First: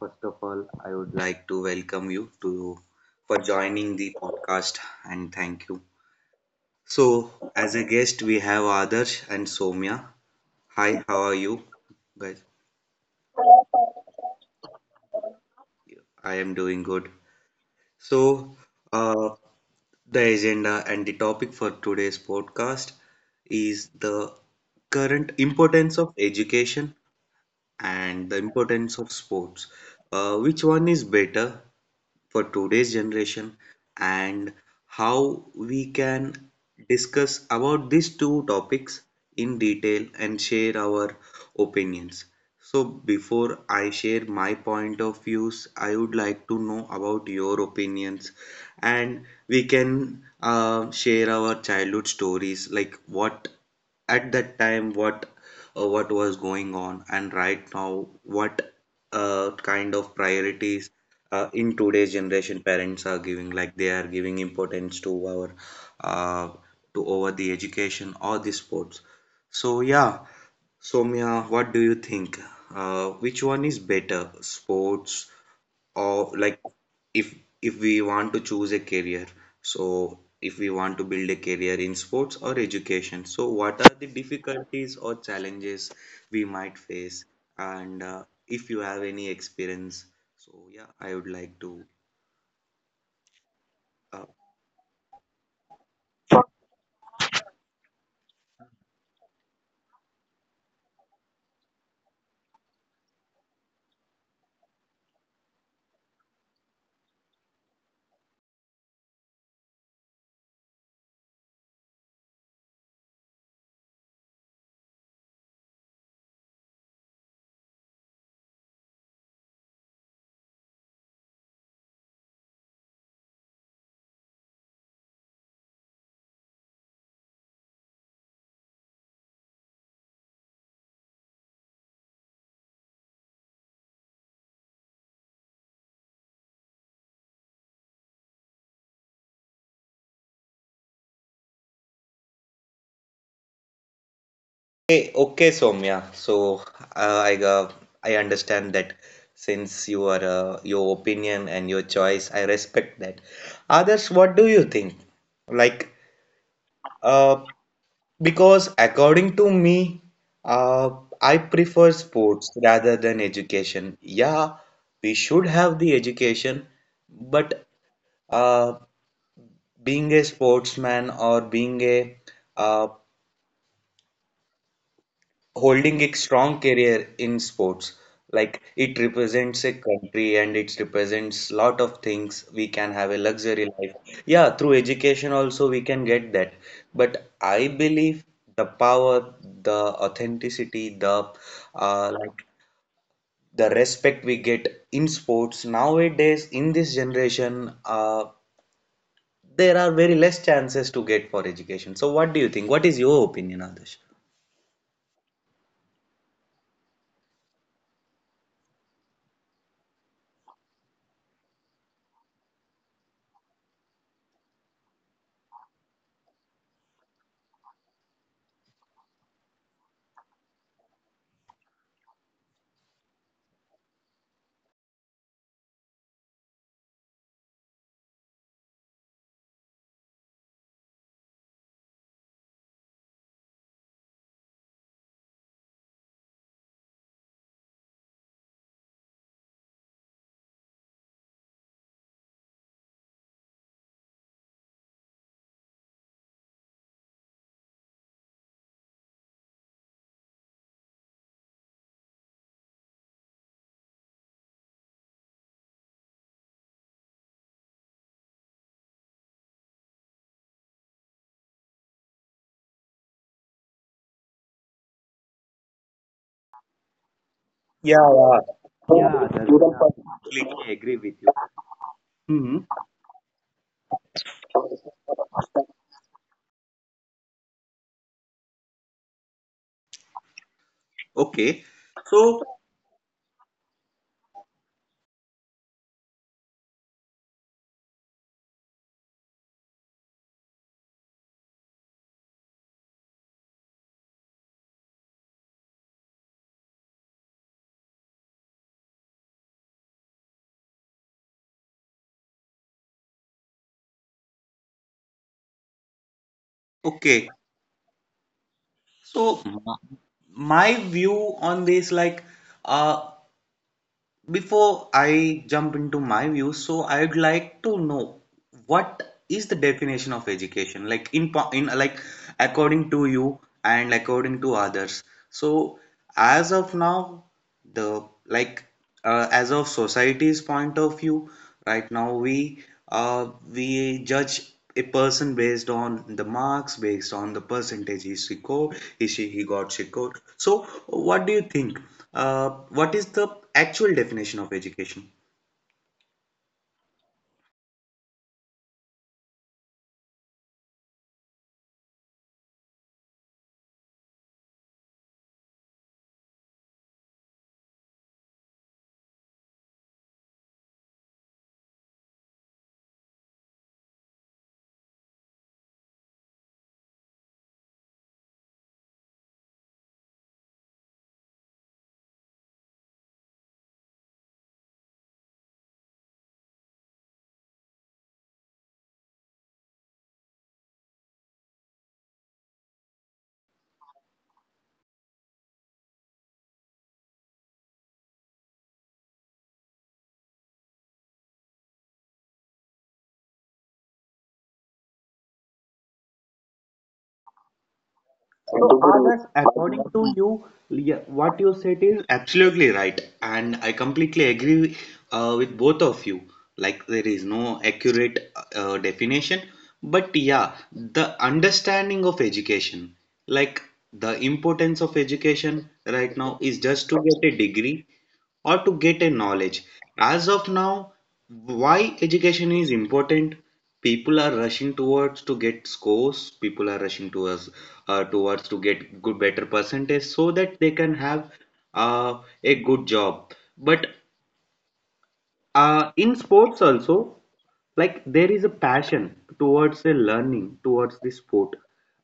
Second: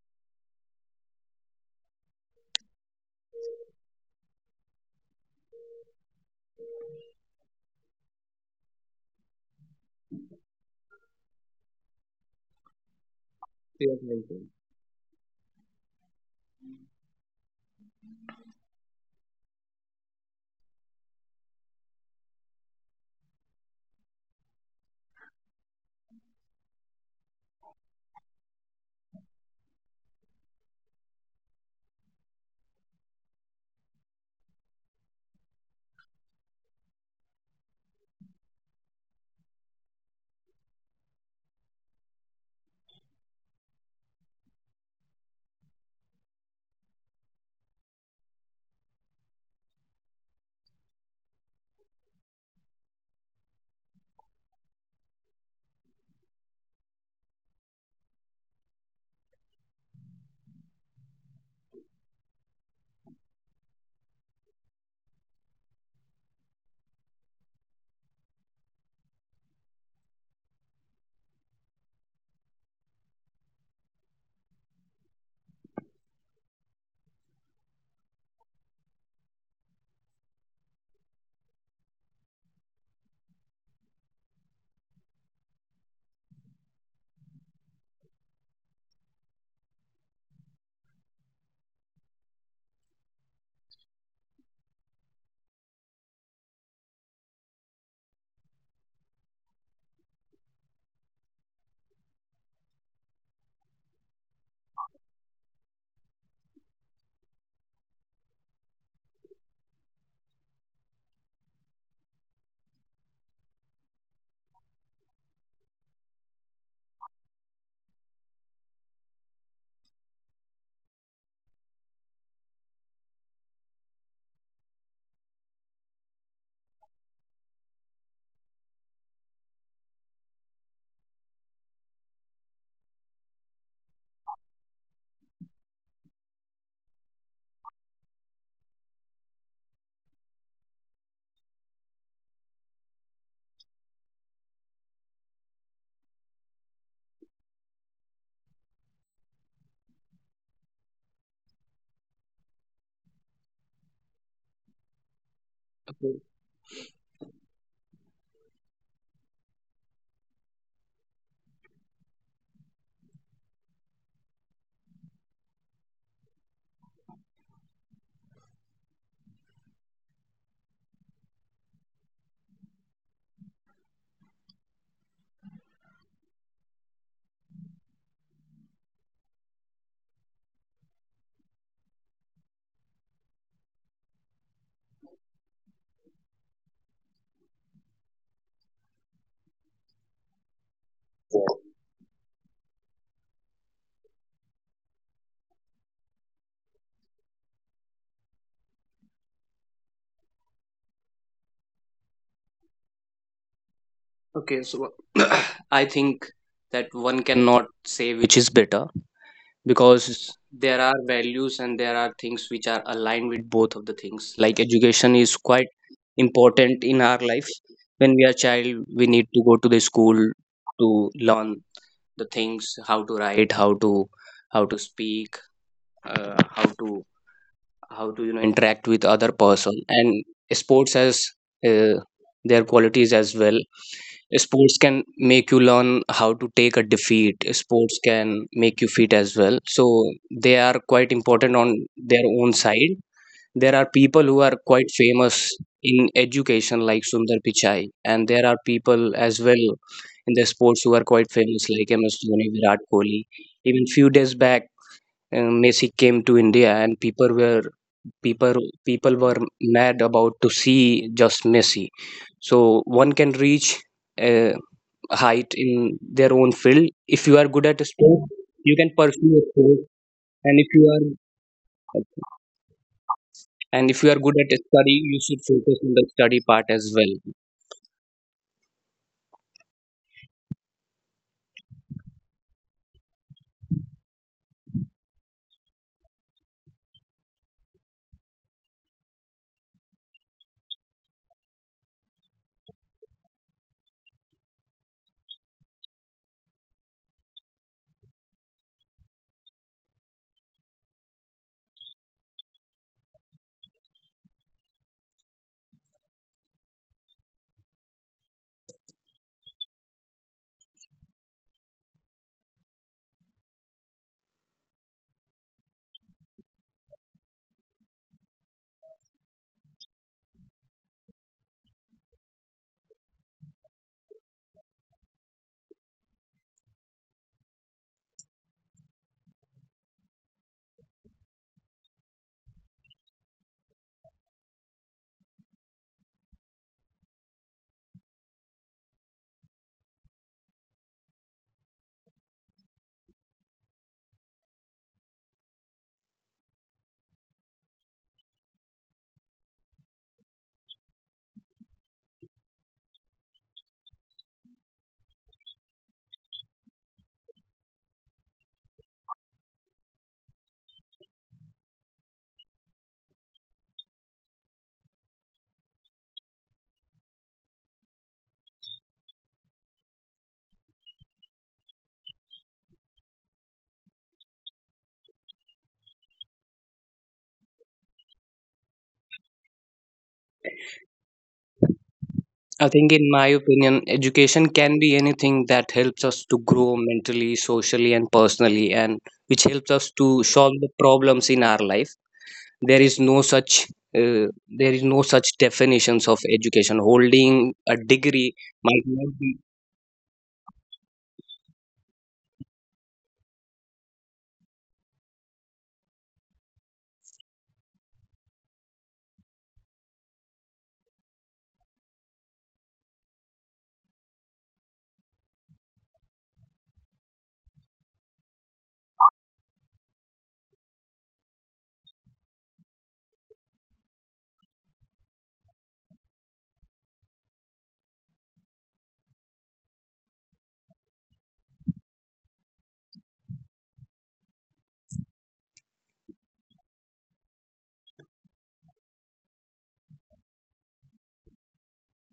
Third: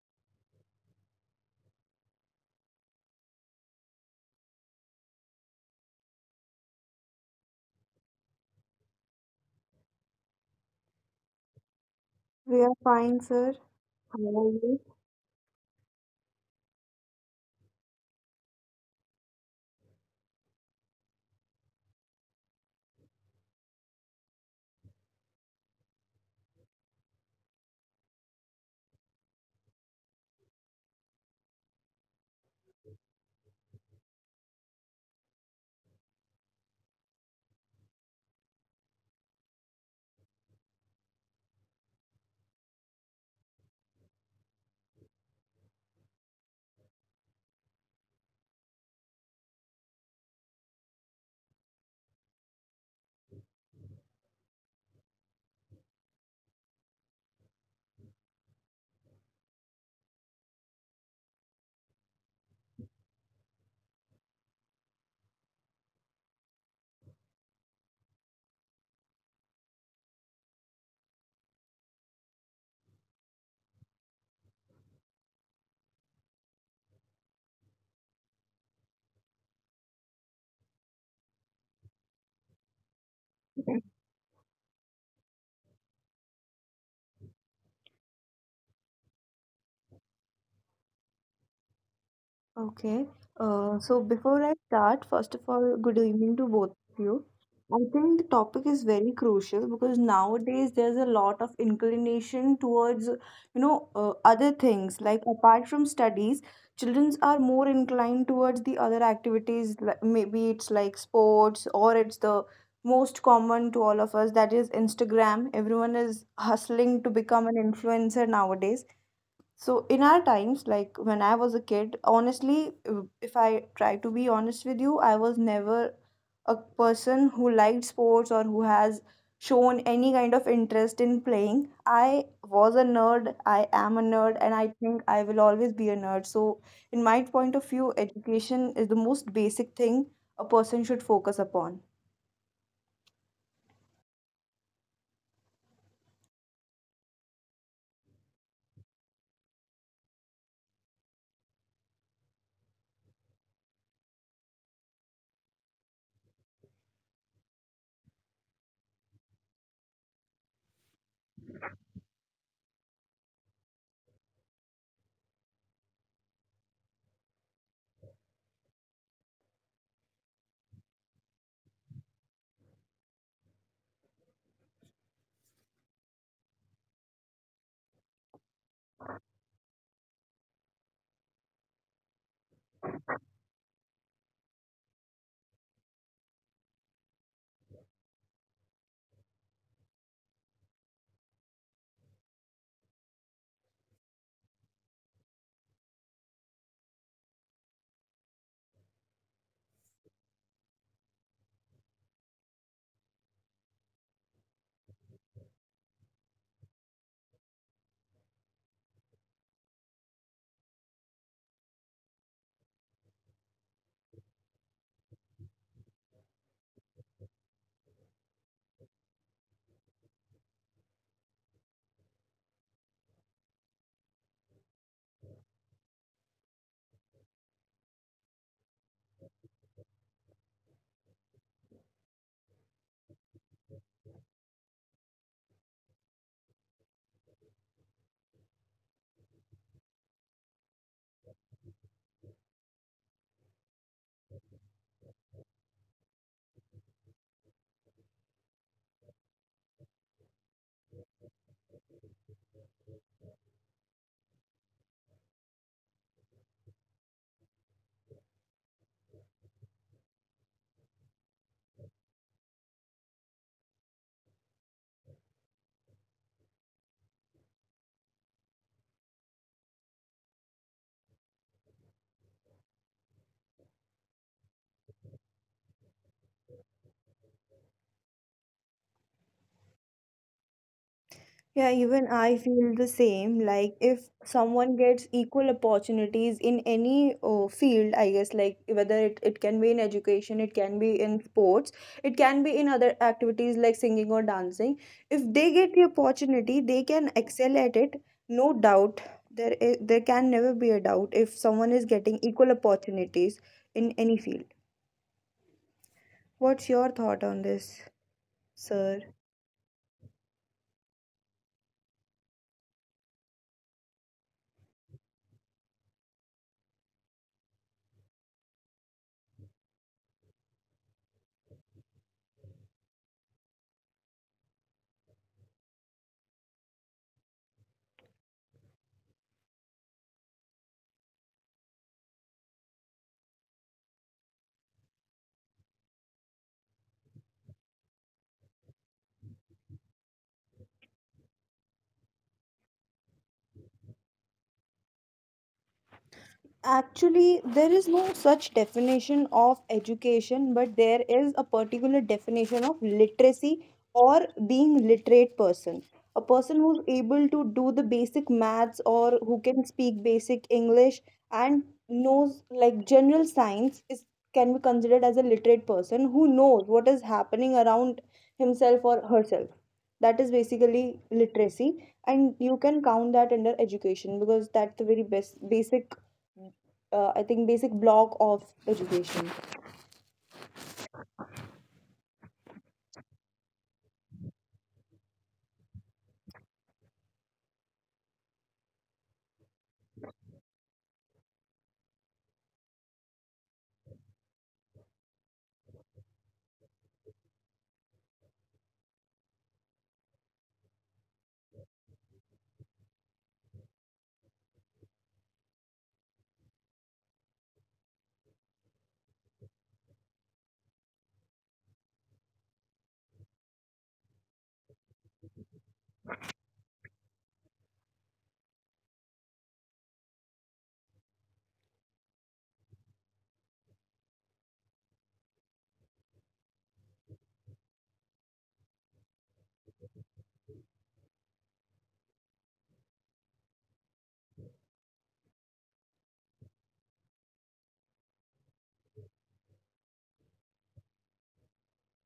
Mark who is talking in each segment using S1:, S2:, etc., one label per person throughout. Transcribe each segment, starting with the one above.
S1: first of all, I would like to welcome you to for joining the podcast and thank you. So, as a guest, we have Adarsh and Somya. Hi, how are you guys?
S2: We are fine, sir.
S3: Fair
S2: How are
S3: mention.
S2: you?
S1: I am doing good. So, uh, the agenda and the topic for today's podcast is the current importance of education and the importance of sports. Which one is better for today's generation, and how we can discuss about these two topics in detail and share our opinions. So, before I share my point of views, I would like to know about your opinions, and we can share our childhood stories, like what at that time, what was going on, and right now what kind of priorities in today's generation parents are giving, like they are giving importance to our uh, to over the education or the sports. So yeah, Somya, what do you think, which one is better, sports? Or like, if if we want to choose a career, so if we want to build a career in sports or education, so what are the difficulties or challenges we might face, and if you have any experience? So yeah, I would like to.
S2: Okay. So
S1: uh,
S2: before I start, first of all, good evening to both of you. I think the topic is very crucial because nowadays there's a lot of inclination towards, other things. Like apart from studies, children are more inclined towards the other activities. Maybe it's like sports or it's the most common to all of us, that is Instagram. Everyone is hustling to become an influencer nowadays. So in our times, like when I was a kid, honestly, if I try to be honest with you, I was never a person who liked sports or who has shown any kind of interest in playing. I was a nerd, I am a nerd, and I think I will always be a nerd. So in my point of view, education is the most basic thing a person should focus upon.
S1: okay, okay, Soumya, so uh, i uh, I understand that since you are, your opinion and your choice I respect that. Others, what do you think, like?
S3: Okay.
S1: uh, Because according to me, uh, I prefer sports rather than education. Yeah, we should have the education, but uh, being a sportsman or being a, uh, holding a strong career in sports, like it represents a country and it represents lot of things, we can have a luxury life, yeah, through education also we can get that. But I believe the power, the authenticity, the like the respect we get in sports nowadays in this generation, there are very less chances to get for education. So what do you think, what is your opinion on?
S3: Okay. So I think that one cannot say which is better, because there are values and there are things which are aligned with both of the things. Like, education is quite important in our life. When we are child, we need to go to the school to learn the things, how to write, how to speak, uh, how to how to interact with other person. And sports has uh, their qualities as well. Sports can make you learn how to take a defeat. Sports can make you fit as well. So they are quite important on their own side. There are people who are quite famous in education, like Sundar Pichai, and there are people as well in the sports who are quite famous, like MS Dhoni, Virat Kohli. Even few days back, Messi came to India, and people people were mad about to see just Messi. So one can reach a height in their own field. If you are good at
S1: Yeah,
S3: sport,
S1: yeah.
S3: you can
S1: Yeah,
S3: pursue a
S1: that's Student,
S3: sport,
S1: yeah,
S3: and
S1: completely agree with you. Hmm.
S3: if you are good at study, you should focus on the study part as well.
S1: Okay.
S2: Yeah, even I
S1: So,
S2: feel the same. Like, if someone gets equal opportunities in any field, I guess, like whether it can be in education, it can be in sports, it can be in other activities like singing or dancing. If they get the opportunity, they can excel at it, no doubt. There can never be a doubt if someone is getting equal opportunities in any field. What's your
S1: okay.
S2: thought on this, sir?
S1: So, my view on this, like, uh, before I jump into my view, so I'd like to know what is the definition of education, like in like according to you and according to others. So, as of now, the like, as of society's point of view right now, we judge a person based on the marks, based on the percentage is he scored, is she, he got, she scored. So what do you think, what is the actual definition of education?
S2: Actually, there is no such definition of education, but there is a particular definition of literacy or being literate person. A person who's able to do the basic maths or who can speak basic English and knows like general science is can be considered as a literate person who knows what is happening around himself or herself. That is basically literacy, and you can count that under education because that's the very best basic I think, basic block of education.
S3: I think, in my opinion, education can be anything that helps us to grow mentally, socially, and personally, and which helps us to solve the problems in our life. there is no such uh, there is no such definitions of education. Holding a degree
S1: So,
S3: might not
S1: Adarsh,
S3: be
S1: according to you, yeah, what you said is absolutely right, and I completely agree with both of you. Like, there is no accurate definition, but yeah, the understanding of education, like the importance of education right now, is just to get a degree or to get a knowledge. As of now, why education is important? People are rushing towards to get scores. People are rushing towards to get good better percentage so that they can have uh, a good job. But in sports also, like there is a passion towards a learning towards the sport,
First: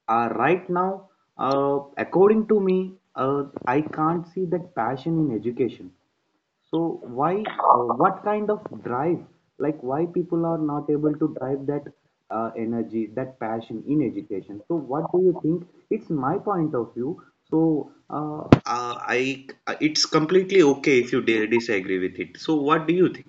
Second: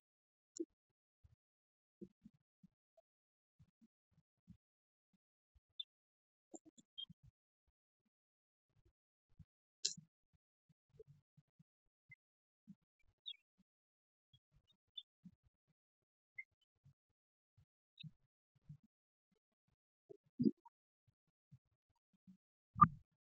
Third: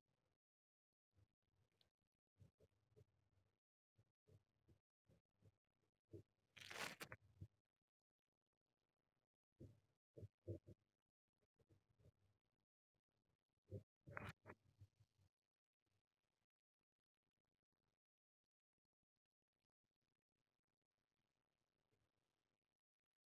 S1: right now, according to me, I can't see that passion in education. So why, what kind of drive, like why people are not able to drive that energy, that passion in education? So what do you think? It's my point of view. So, it's completely okay if you disagree with it. So what do you think?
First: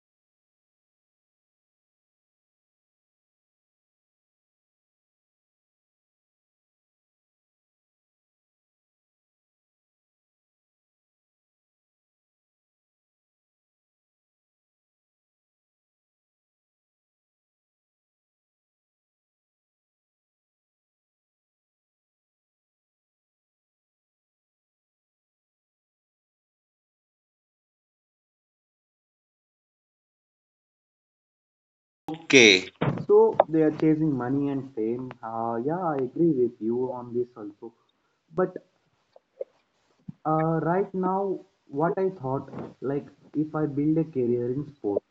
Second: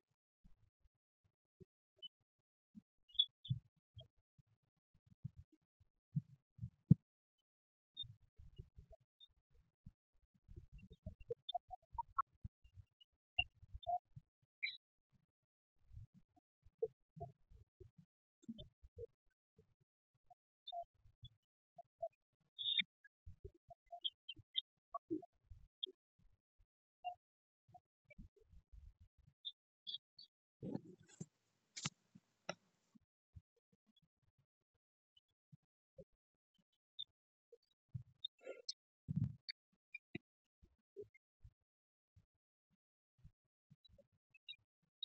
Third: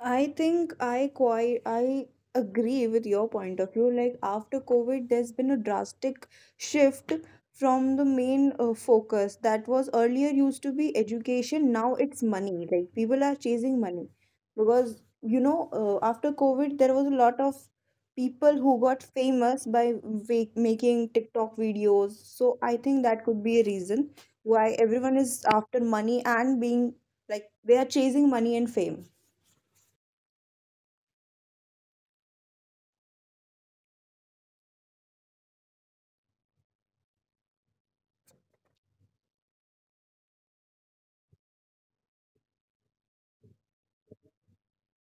S2: I think I quite I agree with your point of view. Like after COVID, there's been a drastic shift from the main focus that was earlier used to be education. Now it's money. Like people are chasing money because after COVID, there was a lot of people who got famous by making TikTok videos. So I think that could be a reason why everyone is after money and being like they are chasing money and fame.
S1: Okay. So they are chasing money and fame. Yeah, I agree with you on this also. But right now, what I thought, like, if I build a career in sports,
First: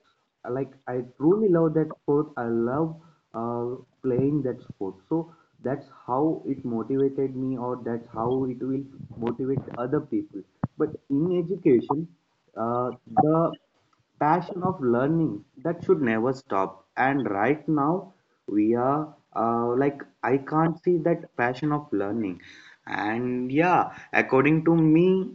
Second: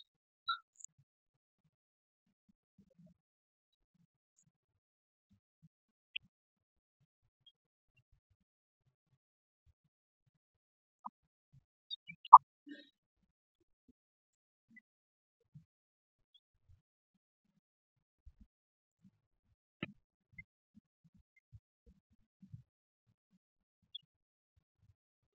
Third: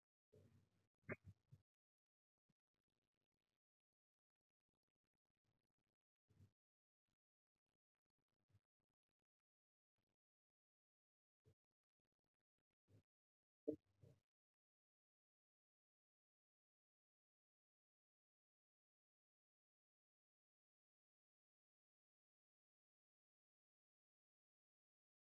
S1: like, I truly love that sport. I love uh, playing that sport. So that's how it motivated me, or that's how it will motivate other people. But in education, uh, the passion of learning that should never stop. And right now, we are, like, I can't see that passion of learning. And yeah, according to me,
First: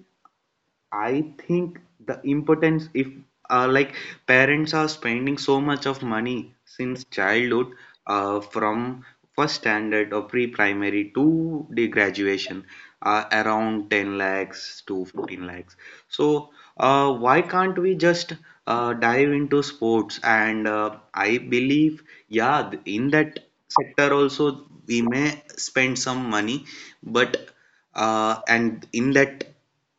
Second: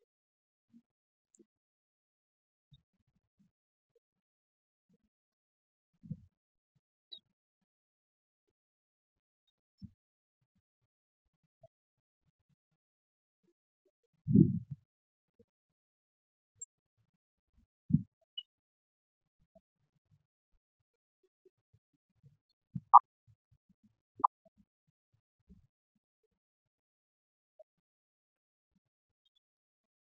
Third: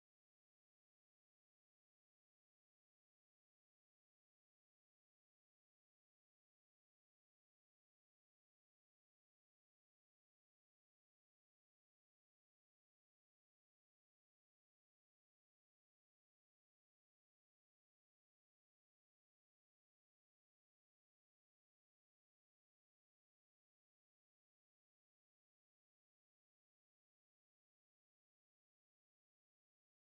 S1: I think the importance, if like parents are spending so much of money since childhood, from first standard or pre-primary to the graduation, around 10 lakhs to 15 lakhs. So, why can't we just dive into sports? And I believe, yeah, in that sector also we may spend some money, but and in that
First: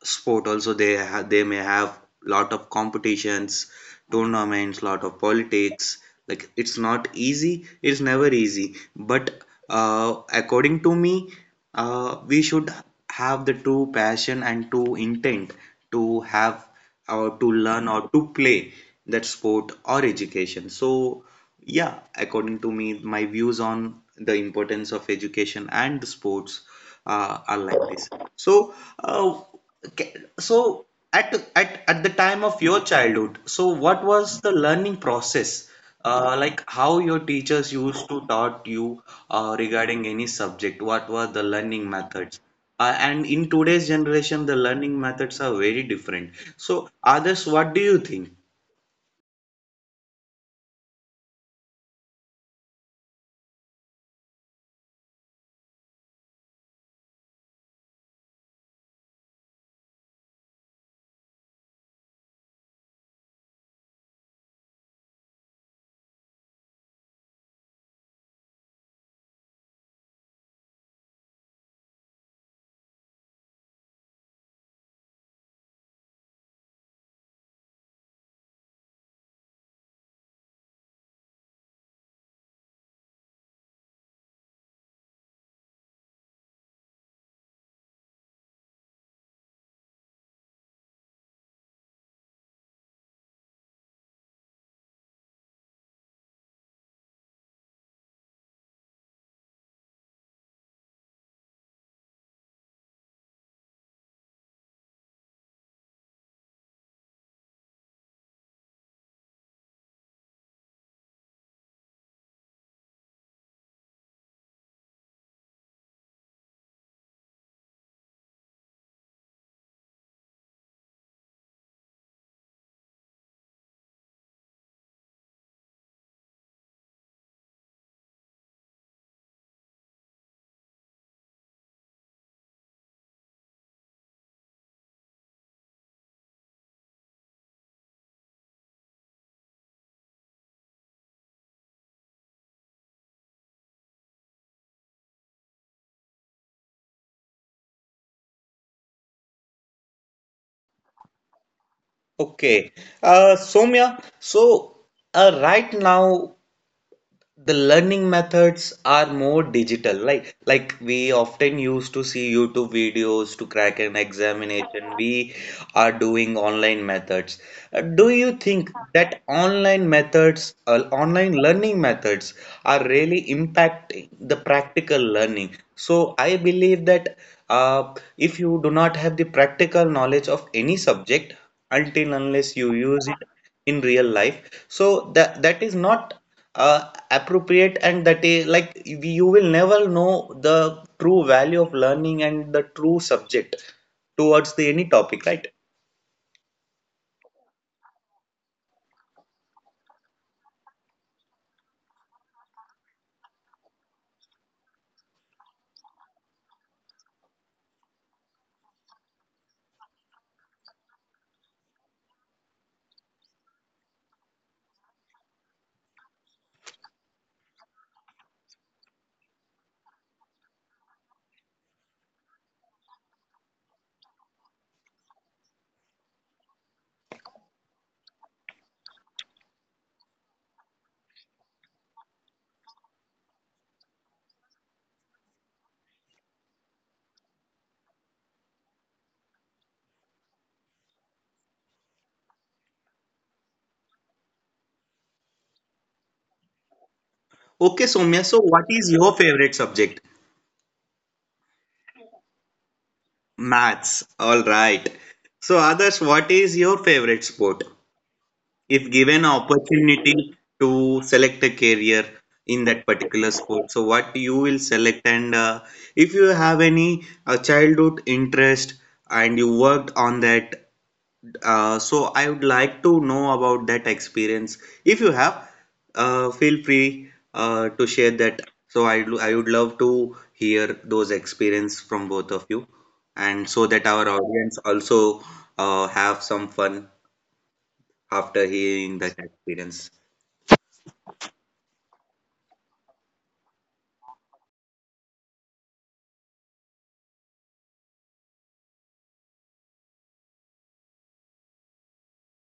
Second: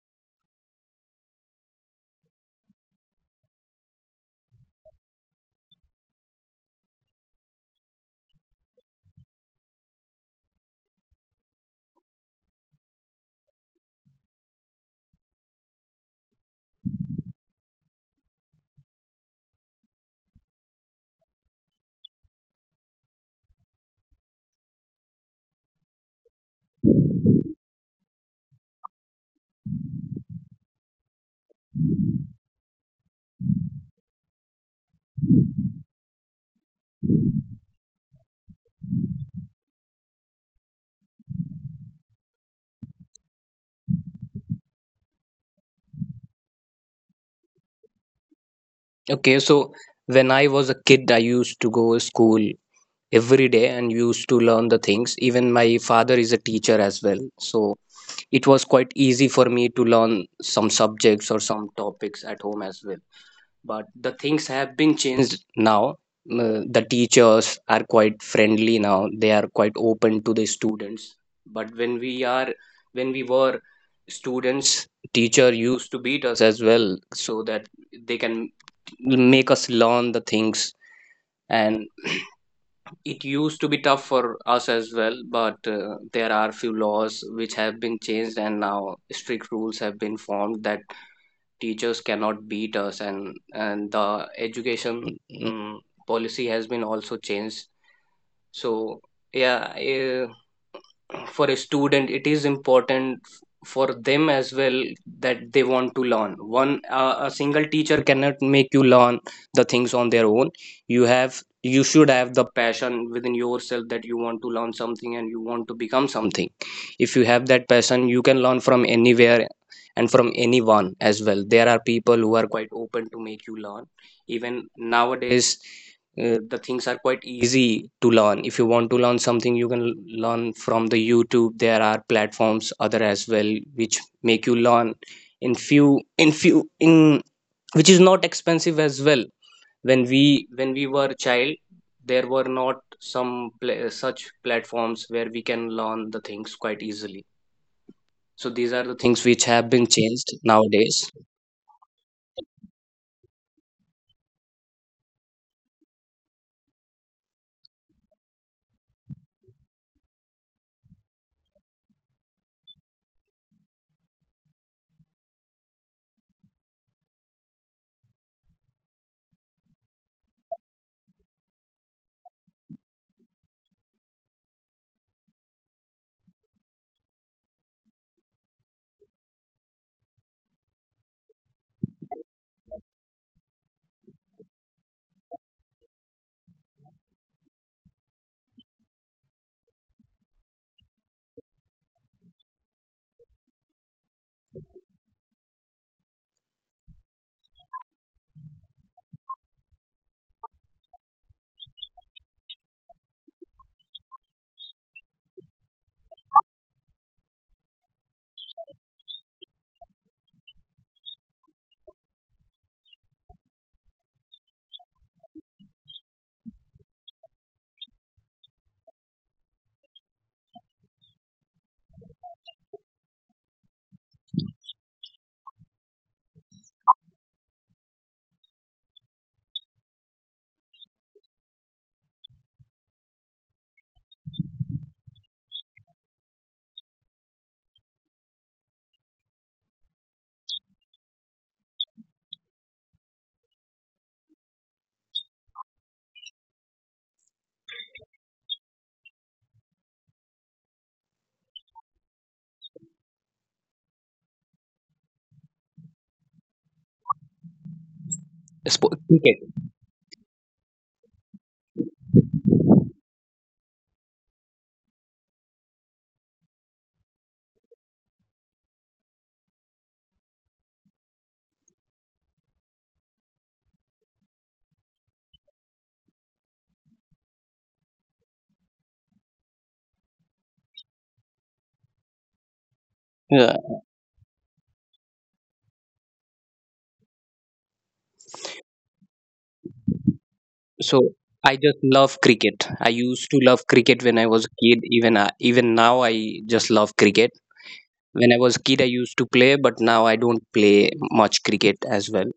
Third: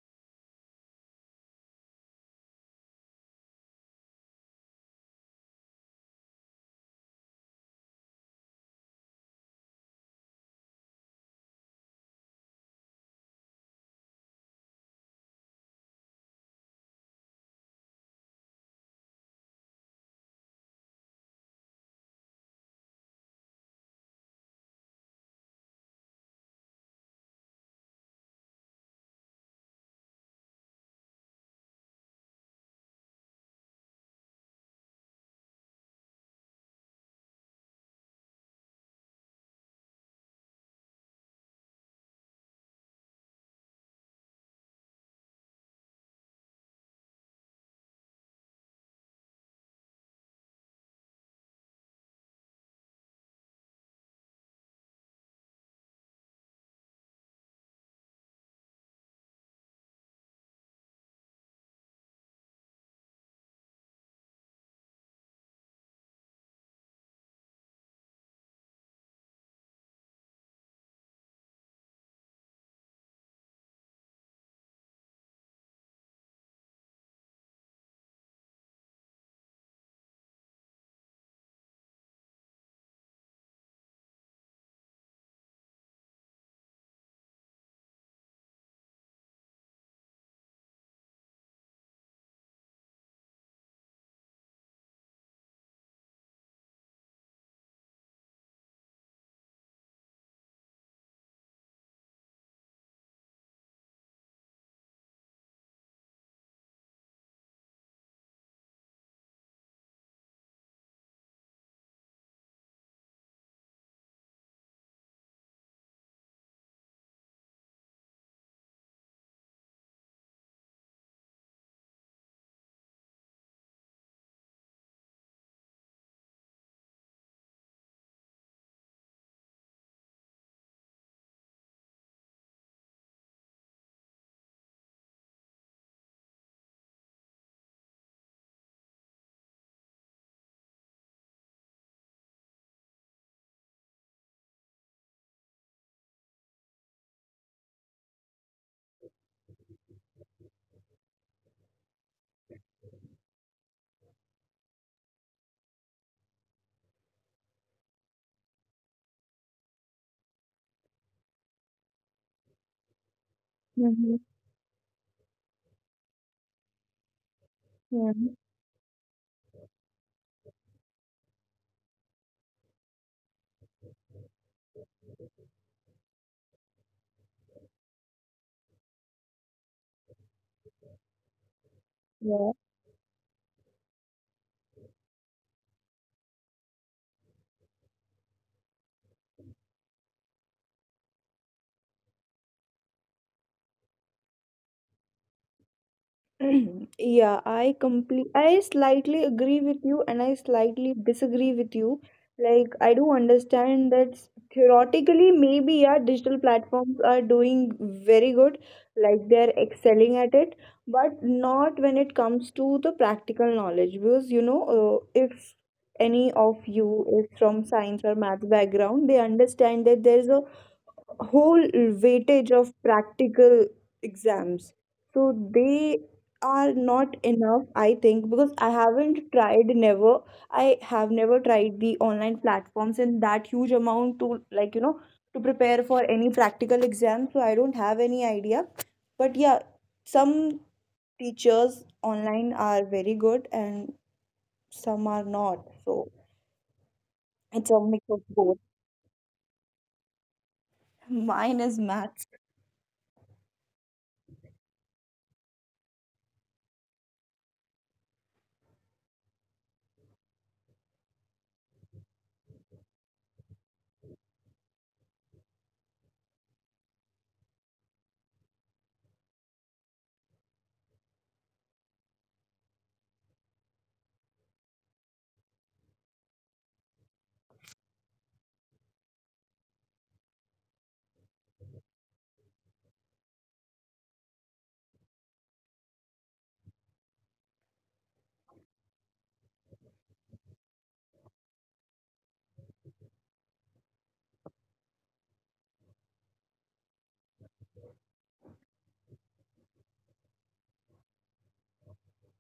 S1: sport also they may have lot of competitions, tournaments, lot of politics. Like it's not easy. It's never easy. But according to me, we should have the true passion and true intent to have or to learn or to play that sport or education. So yeah, according to me, my views on the importance of education and sports are like this. So, uh, so at the time of your childhood, so what was the learning process? Like how your teachers used to taught you regarding any subject? What were the learning methods? And in today's generation, the learning methods are very different. So, others, what do you think?
S3: okay. So when I was a kid, I used to go to school every day and used to learn the things. Even my father is a teacher as well, so it was quite easy for me to learn some subjects or some topics at home as well. But the things have been changed now. The teachers are quite friendly now. They are quite open to the students, but when we were students, teacher used to beat us as well, so that they can make us learn the things. And it used to be tough for us as well. But there are few laws which have been changed, and now strict rules have been formed that teachers cannot beat us. And the education policy has been also changed. So yeah, for a student it is important for them as well that they want to learn. One a single teacher cannot make you learn the things on their own. You should have the passion within yourself, that you want to learn something and you want to become something. If you have that passion, you can learn from anywhere and from anyone as well. There are people who are quite open to make you learn. Even nowadays, the things are quite easy to learn. If you want to learn something, you can learn from the YouTube. There are platforms other as well which make you learn in few in few in which is not expensive as well. When we were a child, there were not such platforms where we can learn the things quite easily. So these are the things which have been changed nowadays.
S1: Okay, Soumya, so right now the learning methods are more digital, like we often used to see YouTube videos to crack an
S2: Mhm,
S1: examination, we are doing online methods. Do you
S2: mhm,
S1: think that online learning methods are really impacting the practical learning? So I believe that if you do not have the practical knowledge of any subject until unless
S2: yeah.
S1: you use it in real life, so that that is not appropriate, and that is like, you will never know the true value of learning and the true subject towards the any topic, right?
S2: Yeah, I slightly agree with you and I slightly disagree with you. Like I do understand that theoretically maybe yeah digital platforms are doing very good, like they're excelling at it, but not when it comes to the practical knowledge because if any of you is from science or math background, they understand that there's a whole weightage of practical exams. So they are not enough, I think, because I have never tried the online platforms in that huge amount to, to prepare for any practical exam, so I don't have any idea. But yeah, some teachers online are very good and some are not, so it's
S1: Okay,
S2: a mix
S1: Soumya,
S2: of
S1: so
S2: both.
S1: what is your favorite subject?
S2: Mine is maths.
S1: Maths. All right. So others, what is your favorite sport? If given
S3: Cricket.
S1: opportunity to select a career in that particular sport, so what you will select, and if you have any childhood interest and you worked on that, so I would like to know about that experience if you have. Feel free to share that, so I would love to hear those experience from both of you, and
S3: Yeah,
S1: so that our audience also have some fun after hearing that experience.
S3: so I just love cricket. I used to love cricket when I was a kid. Even now I just love cricket. When I was a kid, I used to play, but now I don't play much cricket as well,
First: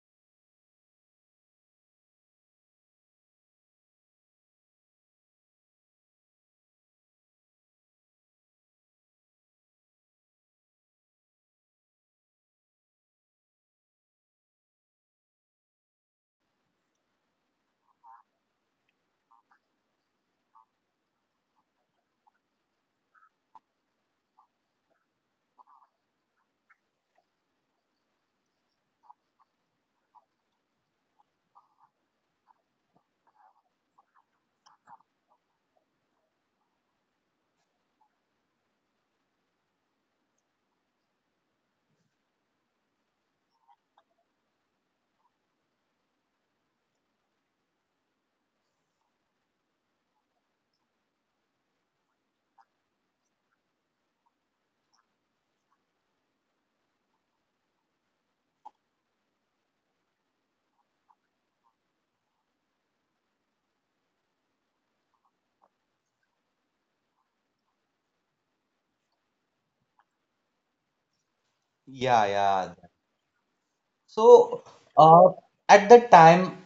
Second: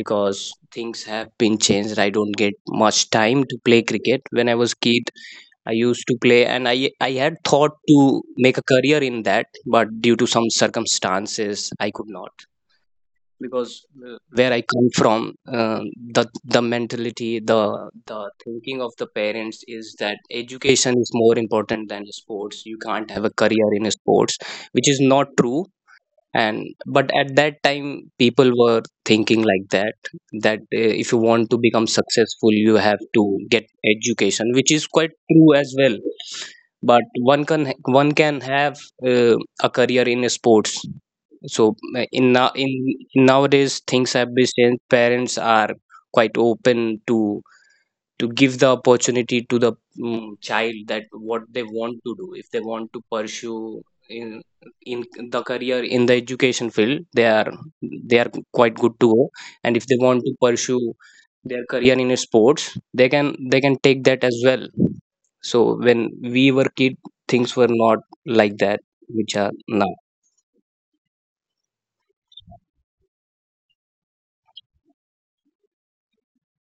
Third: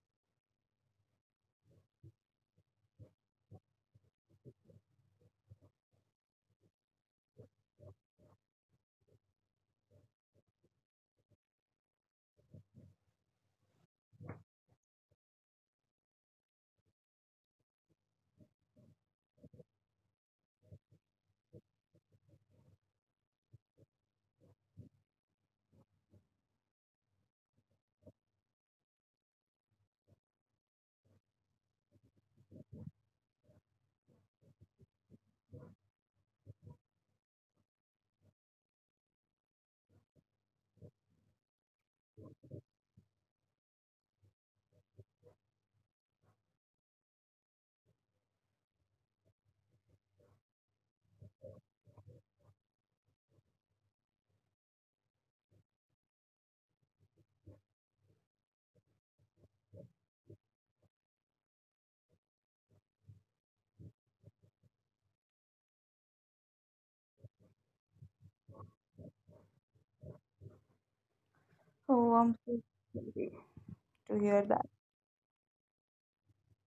S3: because things have been changed. I don't get much time to play cricket. When I was a kid, I used to play, and I had thought to make a career in that, but due to some circumstances I could not. Because where I come from, the mentality, the thinking of the parents is that education is more important than sports. You can't have a career in sports, which is not true. And But at that time people were thinking like that, that if you want to become successful, you have to get education, which is quite true as well. But one can have uh, a career in sports. So in nowadays things have been changed. Parents are quite open to give the opportunity to the child, that what they want to do. If they want to pursue in in the career in the education field, they are quite good to go. And if they want to pursue their career in sports, they can they can take that as well. So when we were kid, things were not like that which are now.
S2: Oh,
S1: Yeah,
S2: I'm so
S1: yeah.
S2: sorry to hear
S1: So,
S2: that.
S1: uh, at that time,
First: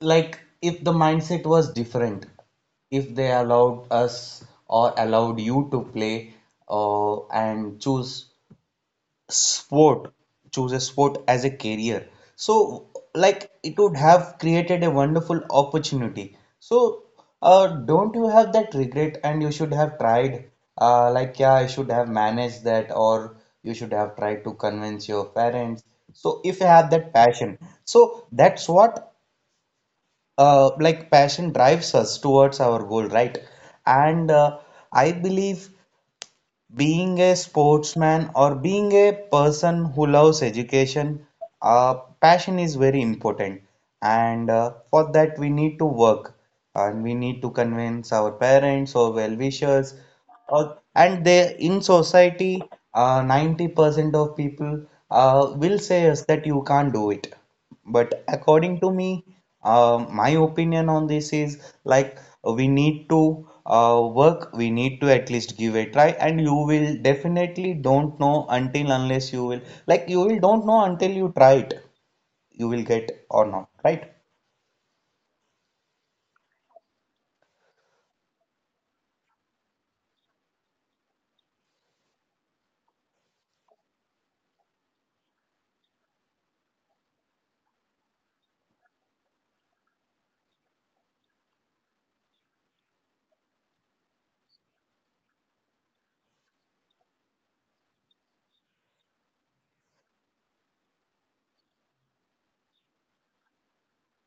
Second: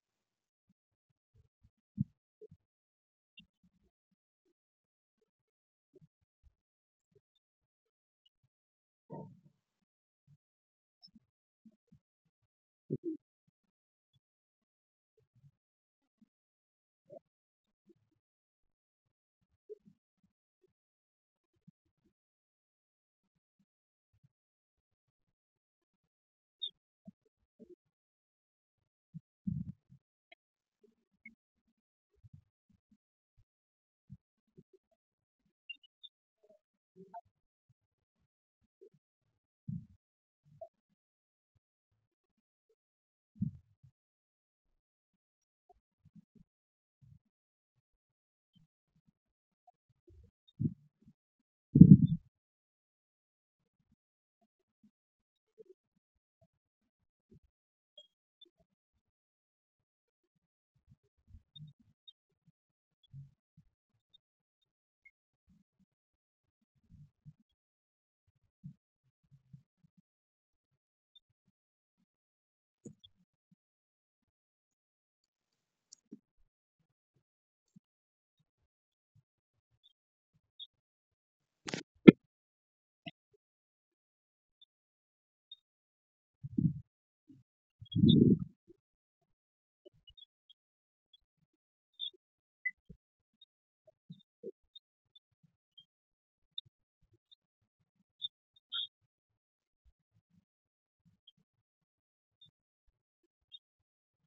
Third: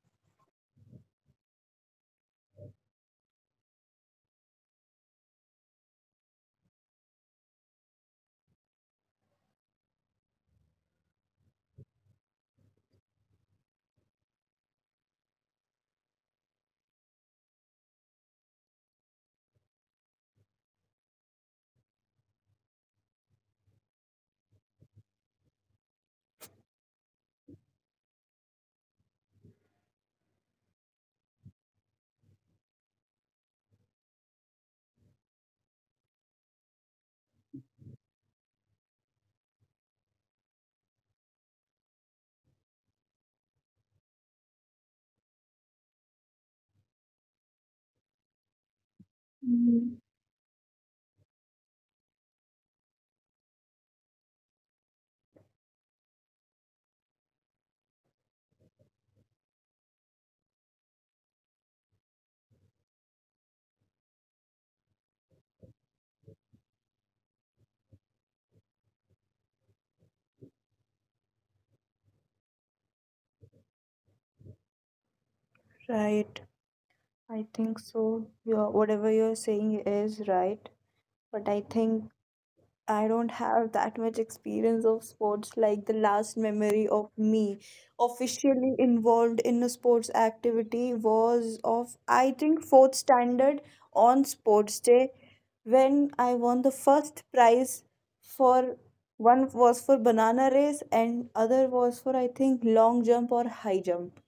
S1: like if the mindset was different, if they allowed us or allowed you to play, and choose sport, choose a sport as a career, so like it would have created a wonderful opportunity. So don't you have that regret? And you should have tried, like yeah, I should have managed that, or you should have tried to convince your parents. So if you have that passion, so that's what, like passion drives us towards our goal, right? And I believe being a sportsman or being a person who loves education, uh, passion is very important. And for that, we need to work and we need to convince our parents or well wishers.
S2: Mm,
S1: And they in society, 90% of people will say us that you can't do it. But according to me, my opinion on this is like we need to work, we need to at least give a try, and you will definitely don't know until unless you will, like you will don't know until you try it, you will get or not, right?
S2: right. I think so, yeah, whatever you're saying is right, but I think I don't have that much experience of sports. Like the last memory of me officially involved in a sports activity was of I think fourth standard on sports day when I won the first prize for one was for banana race and other was for I think long jump or high jump.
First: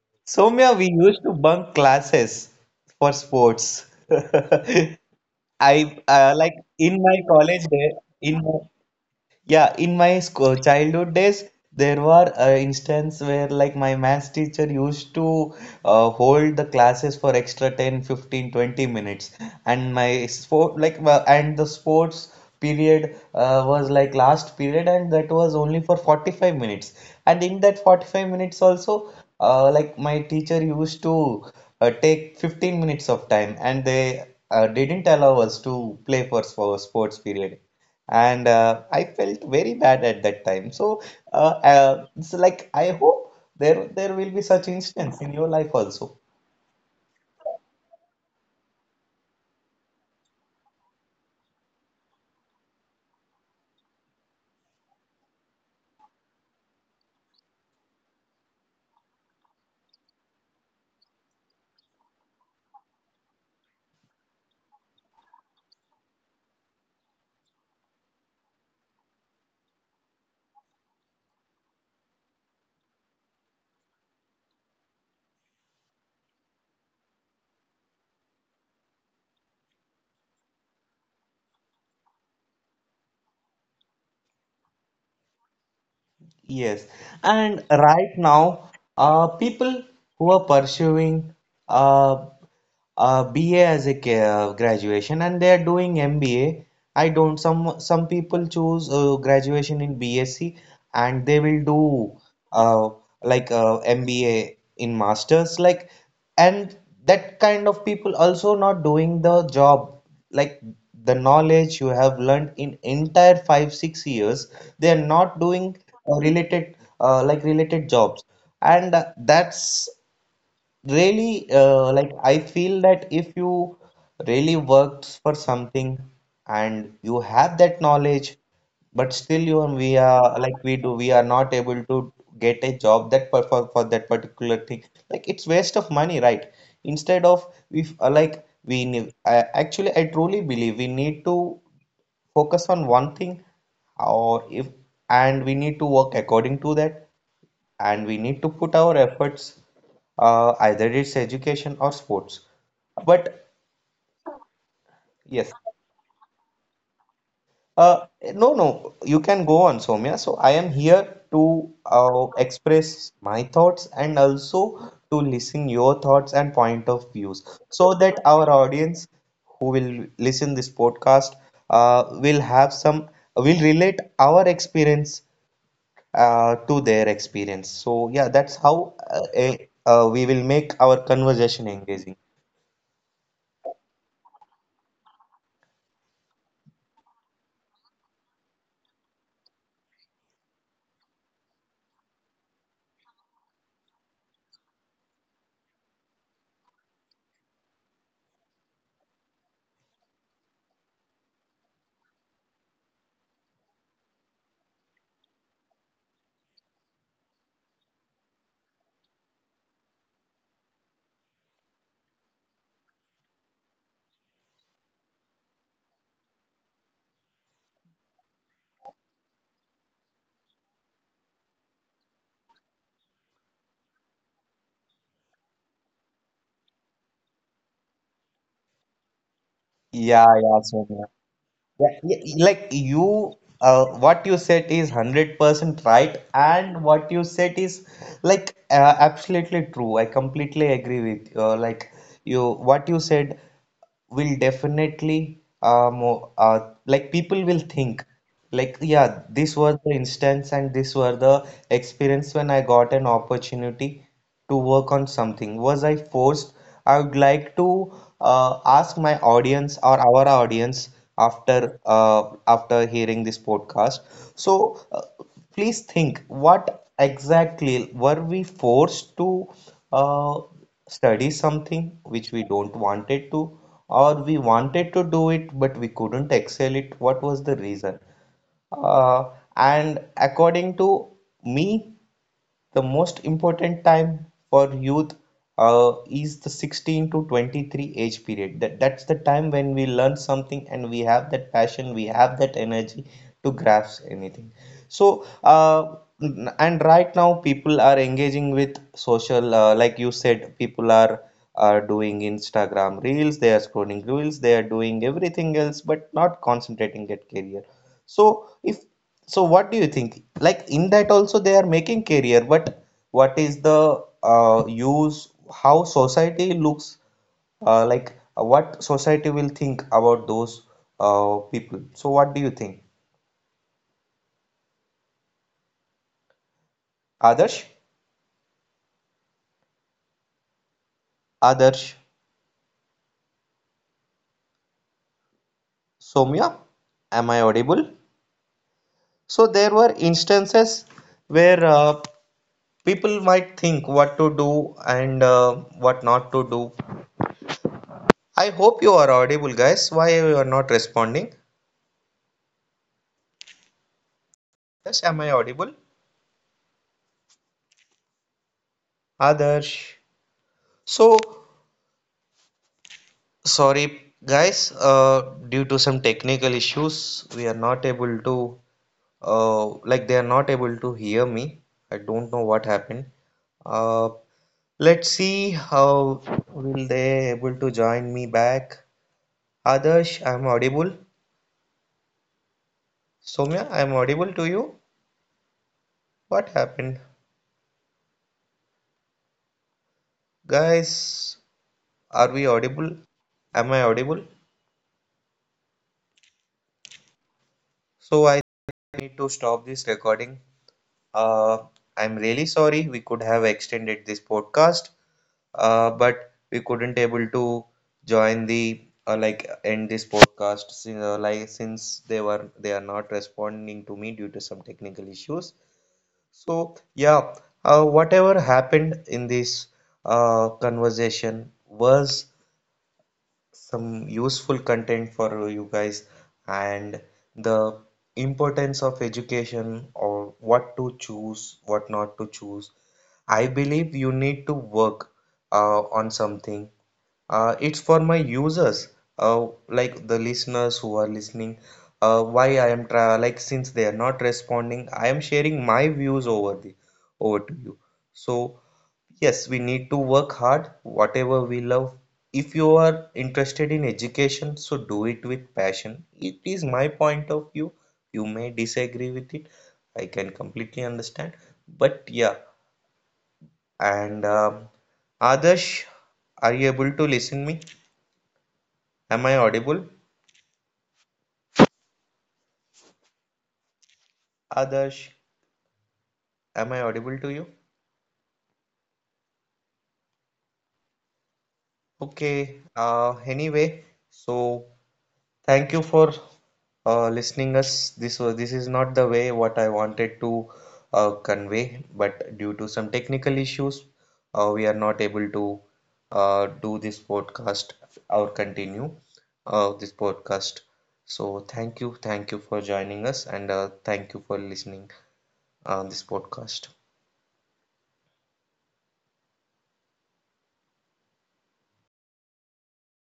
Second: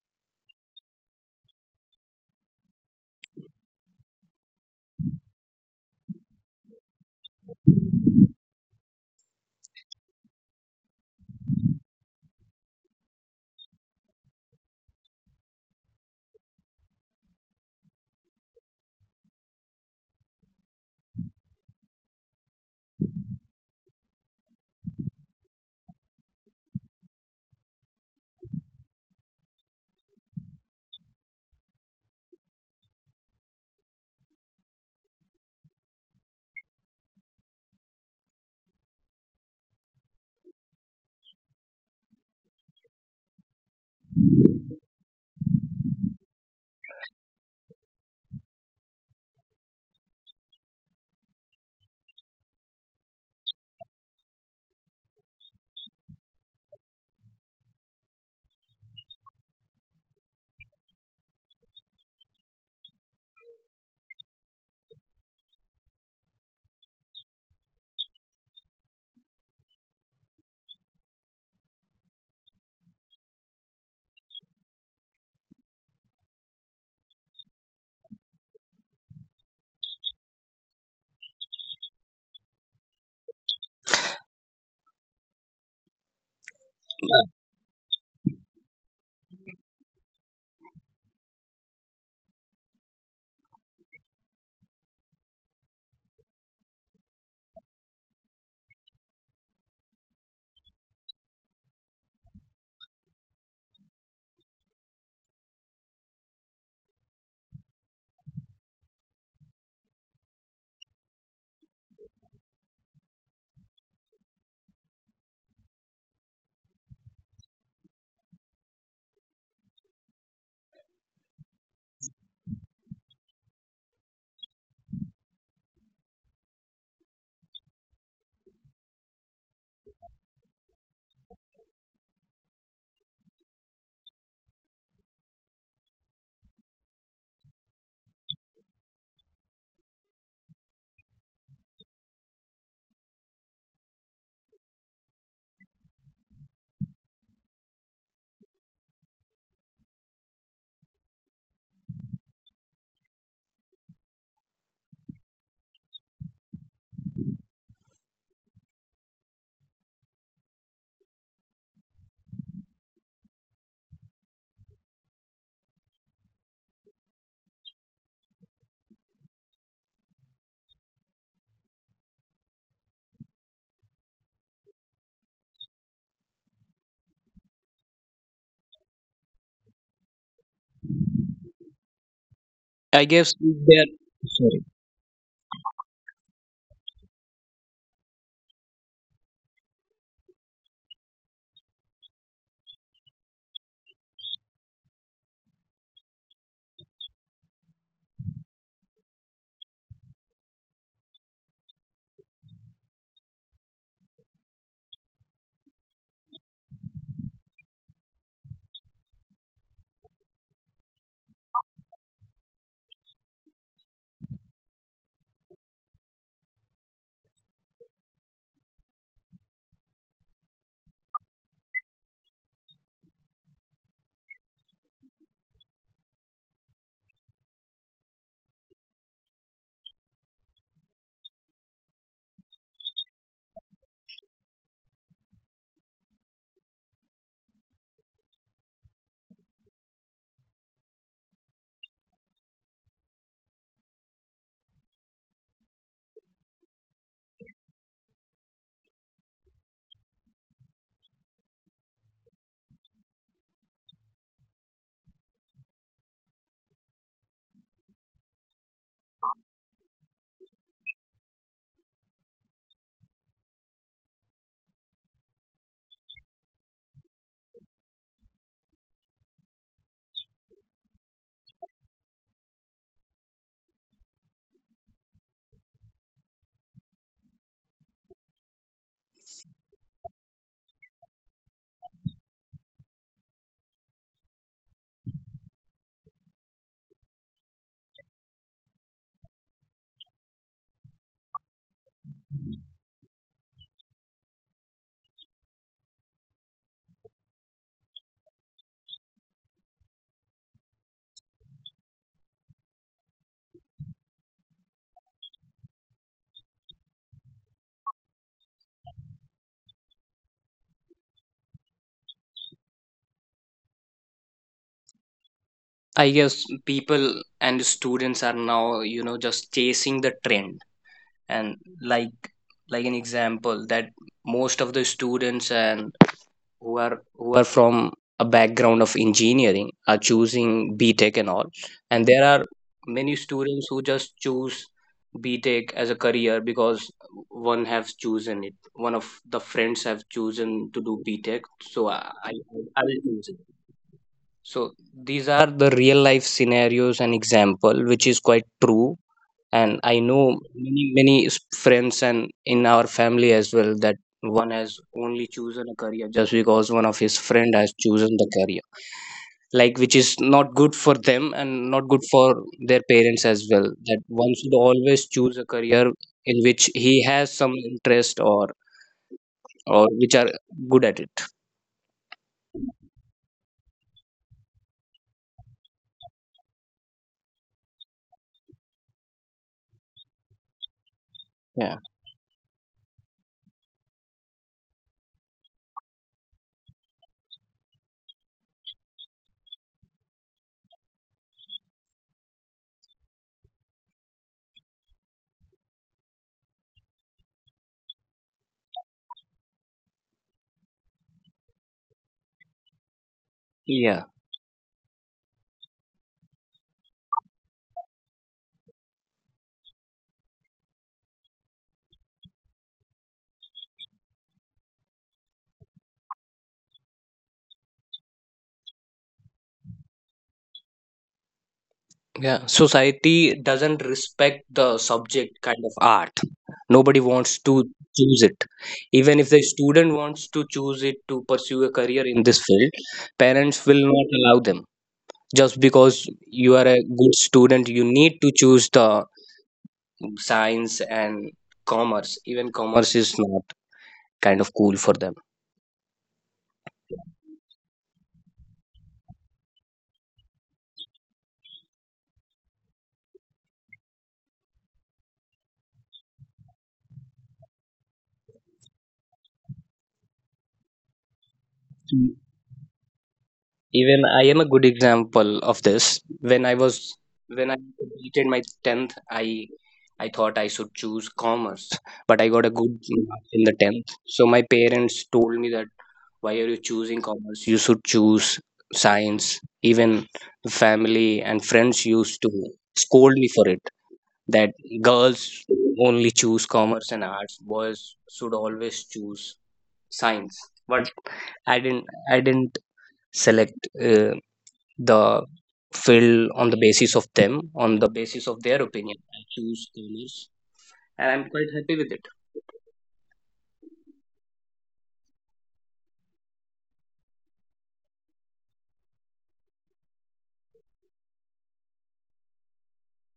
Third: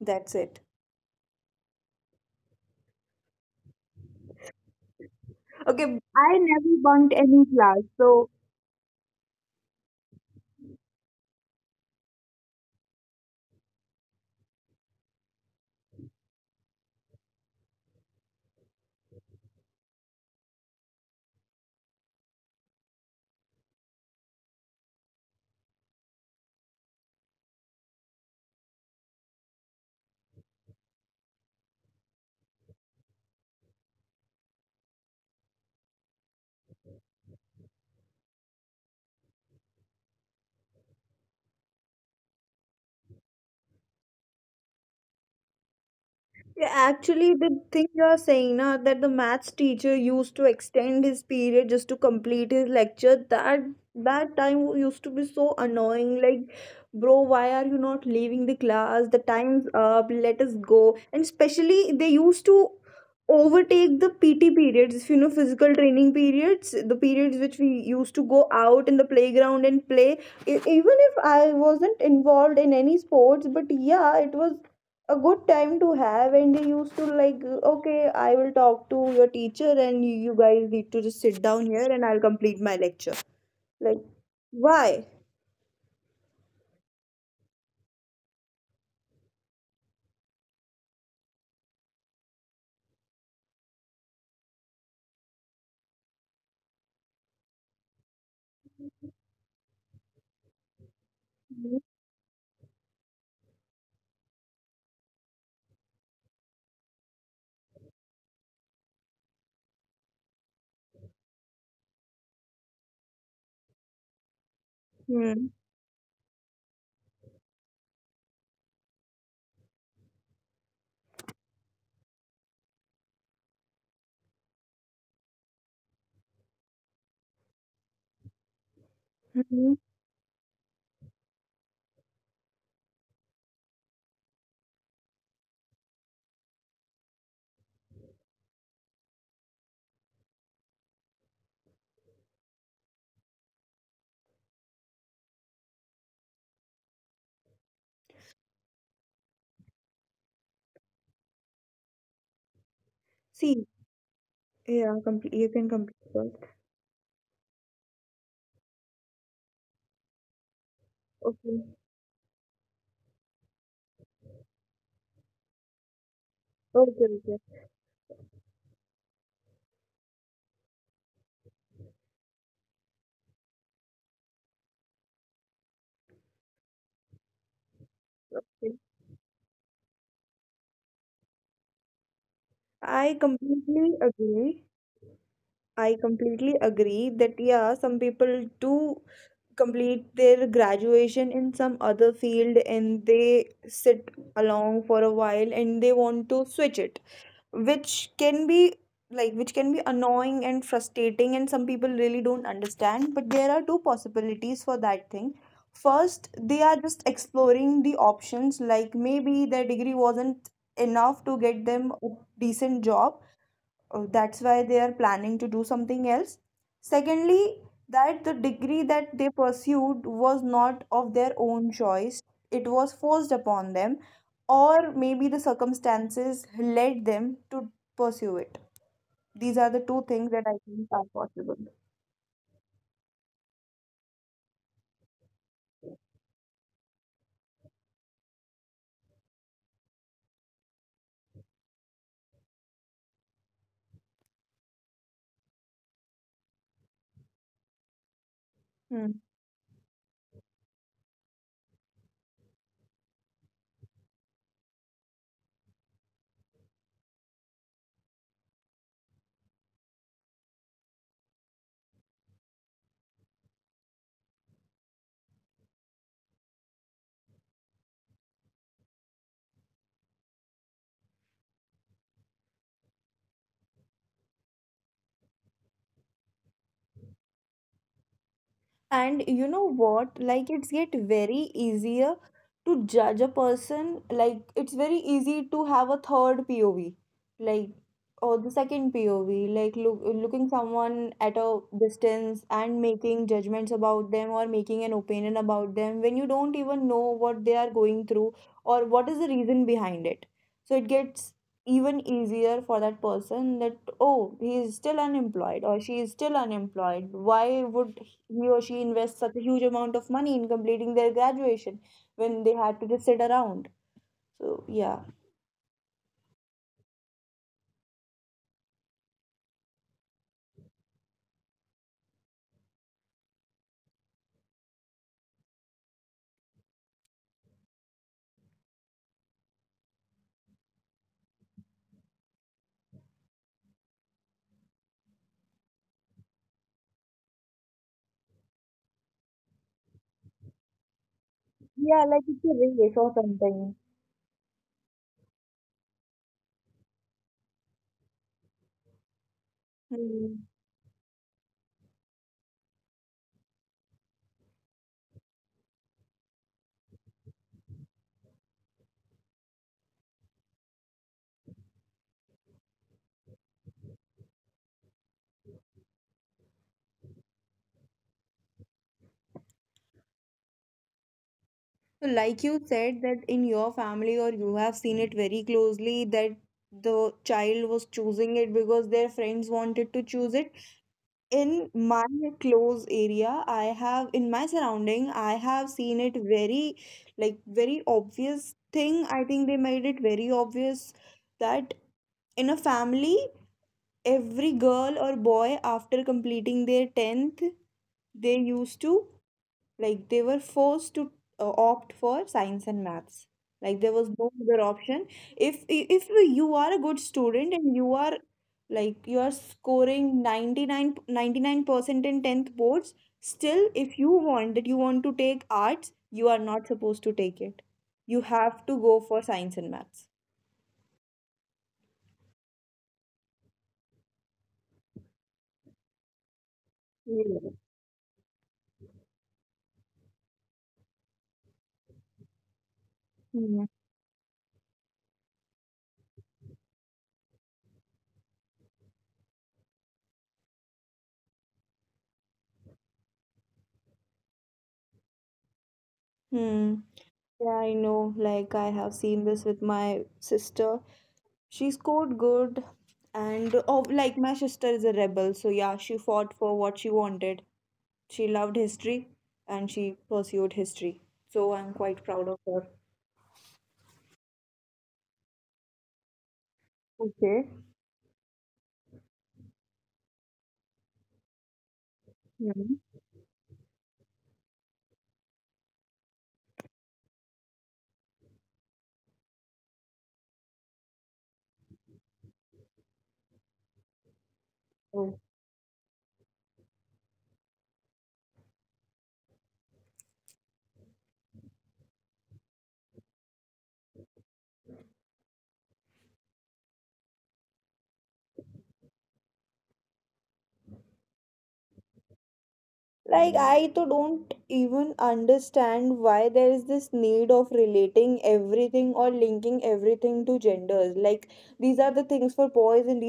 S2: That's it.
S1: Soumya, we used to bunk classes for sports.
S2: Okay,
S1: I
S2: I
S1: like
S2: never
S1: in
S2: bunked
S1: my
S2: any
S1: college
S2: class,
S1: day,
S2: so.
S1: in my, yeah, in my school childhood days, there were instances where like my maths teacher used to hold the classes for extra 10, 15, 20 minutes, and my sport like well, and the sports period was like last period, and that was only for 45 minutes. And in that 45 minutes also, like my teacher used to take 15 minutes of time, and they didn't allow us to play for sports period, and I felt very bad at that time. So, uh, it's like I hope there will be such instance in your life also.
S2: Yeah, actually, the thing you're saying now that the maths teacher used to extend his period just to complete his lecture, that time used to be so annoying. Like, bro, why are you not leaving the class? The time's up. Let us go. And especially, they used to overtake the PT periods. If you know physical training periods, the periods which we used to go out in the playground and play. Even if I wasn't involved in any sports, but yeah, it was a good time to have, and they used to like, okay, I will talk to your teacher and you guys need to just sit down here and I'll complete my lecture. Like, why?
S1: Yes, and right now, people who are pursuing uh, BA as a graduation, and they are doing MBA. I don't Some people choose graduation in BSc and they will do uh, like MBA in masters, like, and that kind of people also not doing the job, like the knowledge you have learned in entire 5 6 years, they are not
S2: Mm-hmm.
S1: doing related like related jobs. And that's really like I feel that if you really worked for something and you have that knowledge, but
S2: Hmm.
S1: we are like we are not able to get a job that for that particular thing. Like, it's waste of money, right? Instead of if like we need, actually I truly believe we need to focus on one thing. Or if And we need to work according to that and we need to put our efforts, either it's education or sports, but
S2: See, yeah, complete you
S1: yes.
S2: can complete first.
S1: uh, no, you can go on, Soumya, so I am here to
S2: okay
S1: express my thoughts and also to listen your thoughts and point
S2: okay
S1: of views,
S2: okay,
S1: so that our audience who will listen this podcast will have some, will relate our experience to their experience. So yeah, that's
S2: Okay.
S1: how we will make our conversation engaging.
S3: I
S2: i
S3: guess they're
S2: completely agree
S3: sorry
S2: I completely agree that yeah, some people do complete their graduation in some other field and they sit along for a while and they want to switch it, which can be which can be annoying and frustrating, and some people really don't understand, but there are two possibilities for that thing. First, they are just exploring the options, like maybe their degree wasn't enough to get them a decent job. That's why they are planning to do something else. Secondly, that the degree that they pursued was not of their own choice. It was forced upon them, or maybe the circumstances led them to pursue it. These are the two
S1: Yeah,
S2: things that I
S1: yeah, so
S2: think are possible.
S1: Yeah, yeah, like you, what you said is 100% right, and what you said is like absolutely true. I completely agree with you. Like you, what you said will definitely, like people will think, like,
S2: Hmm.
S1: yeah, this was the instance and this were the experience when I got an opportunity to work on something. Was I forced? I would like to uh, ask my audience or our audience after uh, after hearing this podcast, so uh, please think what exactly were we forced to, uh, study something which we don't wanted to, or we wanted to do it but we couldn't excel it. What was the reason? uh,
S2: And you know
S1: and
S2: what? Like it's
S1: according to
S2: get very
S1: me,
S2: easier
S1: the
S2: to judge
S1: most
S2: a
S1: important
S2: person.
S1: time
S2: Like
S1: for
S2: it's very
S1: youth
S2: easy to have a
S1: is
S2: third
S1: the
S2: POV,
S1: 16 to
S2: like,
S1: 23 age
S2: or
S1: period.
S2: the
S1: That's the
S2: second POV,
S1: time when
S2: like
S1: we
S2: look,
S1: learn
S2: looking
S1: something and we
S2: someone
S1: have
S2: at
S1: that
S2: a
S1: passion, we have
S2: distance
S1: that
S2: and
S1: energy
S2: making
S1: to
S2: judgments
S1: grasp
S2: about them or
S1: anything.
S2: making an
S1: So,
S2: opinion about them when you don't
S1: and
S2: even know
S1: right now
S2: what they are
S1: people are
S2: going through
S1: engaging with
S2: or what is the
S1: social,
S2: reason
S1: like
S2: behind
S1: you
S2: it.
S1: said,
S2: So it
S1: people
S2: gets
S1: are
S2: even
S1: doing
S2: easier for that
S1: Instagram reels, they are
S2: person that,
S1: scrolling
S2: oh,
S1: reels, they
S2: he
S1: are
S2: is still
S1: doing everything
S2: unemployed or
S1: else,
S2: she
S1: but
S2: is still
S1: not concentrating
S2: unemployed,
S1: at career.
S2: why would
S1: So,
S2: he or
S1: if
S2: she invests such a
S1: So
S2: huge
S1: what do you
S2: amount of
S1: think?
S2: money in
S1: Like, in
S2: completing
S1: that
S2: their
S1: also they are
S2: graduation
S1: making
S2: when
S1: career,
S2: they had
S1: but
S2: to just sit
S1: what is
S2: around.
S1: the
S2: So yeah.
S1: use? How
S3: I guess
S1: society
S3: people
S1: looks
S3: and students
S1: like?
S3: are now
S1: What society
S3: just
S1: will think
S3: chasing the
S1: about
S3: trend.
S1: those
S3: And
S1: people? So
S3: like
S1: what do you
S3: like
S1: think?
S3: an example, that most of the students and who are
S1: Adarsh,
S3: from a background of engineering are choosing B Tech and all.
S1: Adarsh,
S3: And there are many students who just choose B Tech as a career
S1: Somya,
S3: because
S1: am I
S3: one
S1: audible?
S3: has chosen it, one of the
S1: So there
S3: friends
S1: were
S3: have chosen to
S1: instances
S3: do B Tech,
S1: where
S3: so
S2: Yeah, like
S3: i,
S2: it's a
S3: I will
S2: race or
S1: people
S3: choose it.
S1: might
S2: something.
S1: think what to
S3: So
S1: do
S3: these
S1: and
S3: are the real
S1: what
S3: life
S1: not to do.
S3: scenarios and example, which is quite
S1: I hope
S3: true.
S1: you are audible,
S3: And I
S1: guys. Why
S3: know
S1: you
S2: Hmm.
S1: are not
S3: many
S1: responding?
S3: friends and in our family as well, that one has
S1: Yes,
S3: only
S1: am I
S3: chosen a
S1: audible?
S3: career just because one of his friend has chosen the career, like, which
S1: Adarsh.
S3: is not good for
S1: So
S3: them and not good for their parents as well. That
S1: sorry
S3: one should
S1: guys,
S3: always choose a
S1: due to
S3: career
S1: some
S3: in
S1: technical
S3: which he has
S1: issues,
S3: some
S1: we are not
S3: interest
S1: able
S3: or
S1: to, like
S3: which
S1: they
S3: are
S1: are not able
S3: good at
S1: to
S3: it.
S1: hear me. I
S2: So,
S1: don't
S2: like
S1: know
S2: you
S1: what
S2: said,
S1: happened.
S2: that in your
S1: Uh,
S2: family or you have seen
S1: let's
S2: it very
S1: see
S2: closely
S1: how
S2: that
S1: will
S2: the
S1: they able
S2: child
S1: to
S2: was
S1: join me
S2: choosing it
S1: back.
S2: because their friends wanted to
S1: Adarsh,
S2: choose
S1: I'm
S2: it.
S1: audible.
S2: In
S3: Yeah.
S2: my close area, I
S1: Somya, I'm
S2: have in
S1: audible to
S2: my
S1: you.
S2: surrounding, I have seen it
S1: What
S2: very
S1: happened?
S2: like very obvious thing, I think they made it very obvious
S1: Guys,
S2: that
S1: are we
S2: in a
S1: audible?
S2: family
S1: Am I audible?
S2: every girl or boy after completing their 10th
S1: So
S2: they
S1: I
S2: used to
S1: need to stop this
S2: like they were
S1: recording.
S2: forced to
S1: Uh,
S2: opt for
S1: I'm really
S2: science and
S1: sorry we could
S2: maths.
S1: have
S2: Like, there
S3: Yeah.
S1: extended
S2: was
S1: this
S2: no other
S1: podcast,
S2: option. if if
S1: but
S2: you
S1: we
S2: are a
S1: couldn't
S2: good
S1: able
S2: student
S1: to
S2: and you are
S1: join the,
S2: like you are
S1: like end this
S2: scoring ninety
S1: podcast
S2: nine
S1: since,
S2: ninety
S1: like
S2: nine
S1: since
S2: percent in 10th
S1: they are
S2: boards,
S1: not
S2: still
S1: responding to
S2: if
S1: me due to some
S2: you want
S1: technical
S2: to take
S1: issues.
S2: arts, you are not
S1: So
S2: supposed to
S1: yeah,
S2: take it. You
S1: whatever
S2: have to go
S1: happened
S2: for
S1: in
S2: science
S1: this
S2: and maths.
S1: conversation was
S3: Yeah, society doesn't
S1: some
S3: respect
S1: useful
S3: the
S1: content
S3: subject
S1: for
S3: kind
S1: you
S3: of
S1: guys,
S3: art. Nobody
S1: and
S3: wants to
S2: Yeah.
S1: the
S3: choose it.
S1: importance of
S3: Even if the student
S1: education
S3: wants
S1: or
S3: to
S1: what
S3: choose
S1: to
S3: it to pursue
S1: choose,
S3: a
S1: what
S3: career in
S1: not to
S3: this field,
S1: choose. I
S3: parents
S2: Mm.
S3: will
S1: believe
S3: not
S1: you
S3: allow
S1: need
S3: them,
S1: to work
S3: just because
S1: on
S3: you are
S1: something.
S3: a good student, you
S1: It's for
S3: need
S1: my
S3: to choose the
S1: users, like the
S3: science
S1: listeners who are
S3: and
S1: listening.
S3: commerce. Even
S1: Why I
S3: commerce
S1: am
S3: is
S1: tra
S3: not
S1: like Since they are not
S3: kind of cool for
S1: responding,
S3: them.
S1: I am sharing my views over the
S2: Hmm.
S1: over
S2: Yeah,
S1: to you.
S2: I know.
S1: So
S2: Like, I have seen
S1: yes,
S2: this
S1: we
S2: with
S1: need to
S2: my
S1: work hard,
S2: sister.
S1: whatever we
S2: She
S1: love.
S2: scored
S1: If
S2: good,
S1: you are
S2: and
S1: interested in
S2: oh, like, my
S1: education,
S2: sister
S1: so
S2: is a
S1: do it
S2: rebel, so
S1: with
S2: yeah, she
S1: passion.
S2: fought
S1: It is
S2: for what
S1: my
S2: she
S1: point
S2: wanted.
S1: of view. You
S2: She
S1: may
S2: loved
S1: disagree
S2: history
S1: with it.
S2: and she
S1: I can
S2: pursued
S1: completely
S2: history.
S1: understand.
S2: So I'm
S1: But
S2: quite proud
S1: yeah,
S2: of her.
S3: Even I
S1: and
S3: am a good example of this.
S1: Adarsh,
S3: when i
S1: are you
S3: was
S1: able to
S3: when
S1: listen
S3: I
S2: Okay.
S1: me?
S3: completed my 10th, i
S1: Am I audible?
S3: I thought I should choose commerce, but I got a good mark in the 10th, so my parents
S1: Adarsh,
S3: told me that why are you
S1: am I
S3: choosing
S1: audible to
S3: commerce,
S1: you?
S3: you should choose science. Even family and friends used to
S1: Okay.
S3: scold me for it,
S1: Anyway,
S3: that
S1: so
S3: girls
S2: Mm.
S1: thank you for
S3: only choose commerce and arts,
S1: listening
S3: boys
S1: us.
S3: should
S1: This is
S3: always
S1: not the
S3: choose
S1: way what I wanted
S3: science.
S1: to
S3: But i didn't
S1: convey,
S3: i
S1: but
S3: didn't
S1: due to some technical
S3: select
S1: issues, we are
S3: the
S1: not able to
S3: field on the
S1: do
S3: basis
S1: this
S3: of them,
S1: podcast
S3: on the basis
S1: or
S3: of their
S1: continue
S3: opinion. I choose
S1: this
S3: commerce,
S1: podcast.
S3: and I'm
S1: So
S3: quite happy with it.
S1: thank you for joining us,
S2: Like,
S1: and
S2: I to
S1: thank you
S2: don't
S1: for listening.
S2: even understand
S1: This
S2: why there is
S1: podcast.
S2: this need of relating everything or linking everything to genders. Like, these are the things for boys and these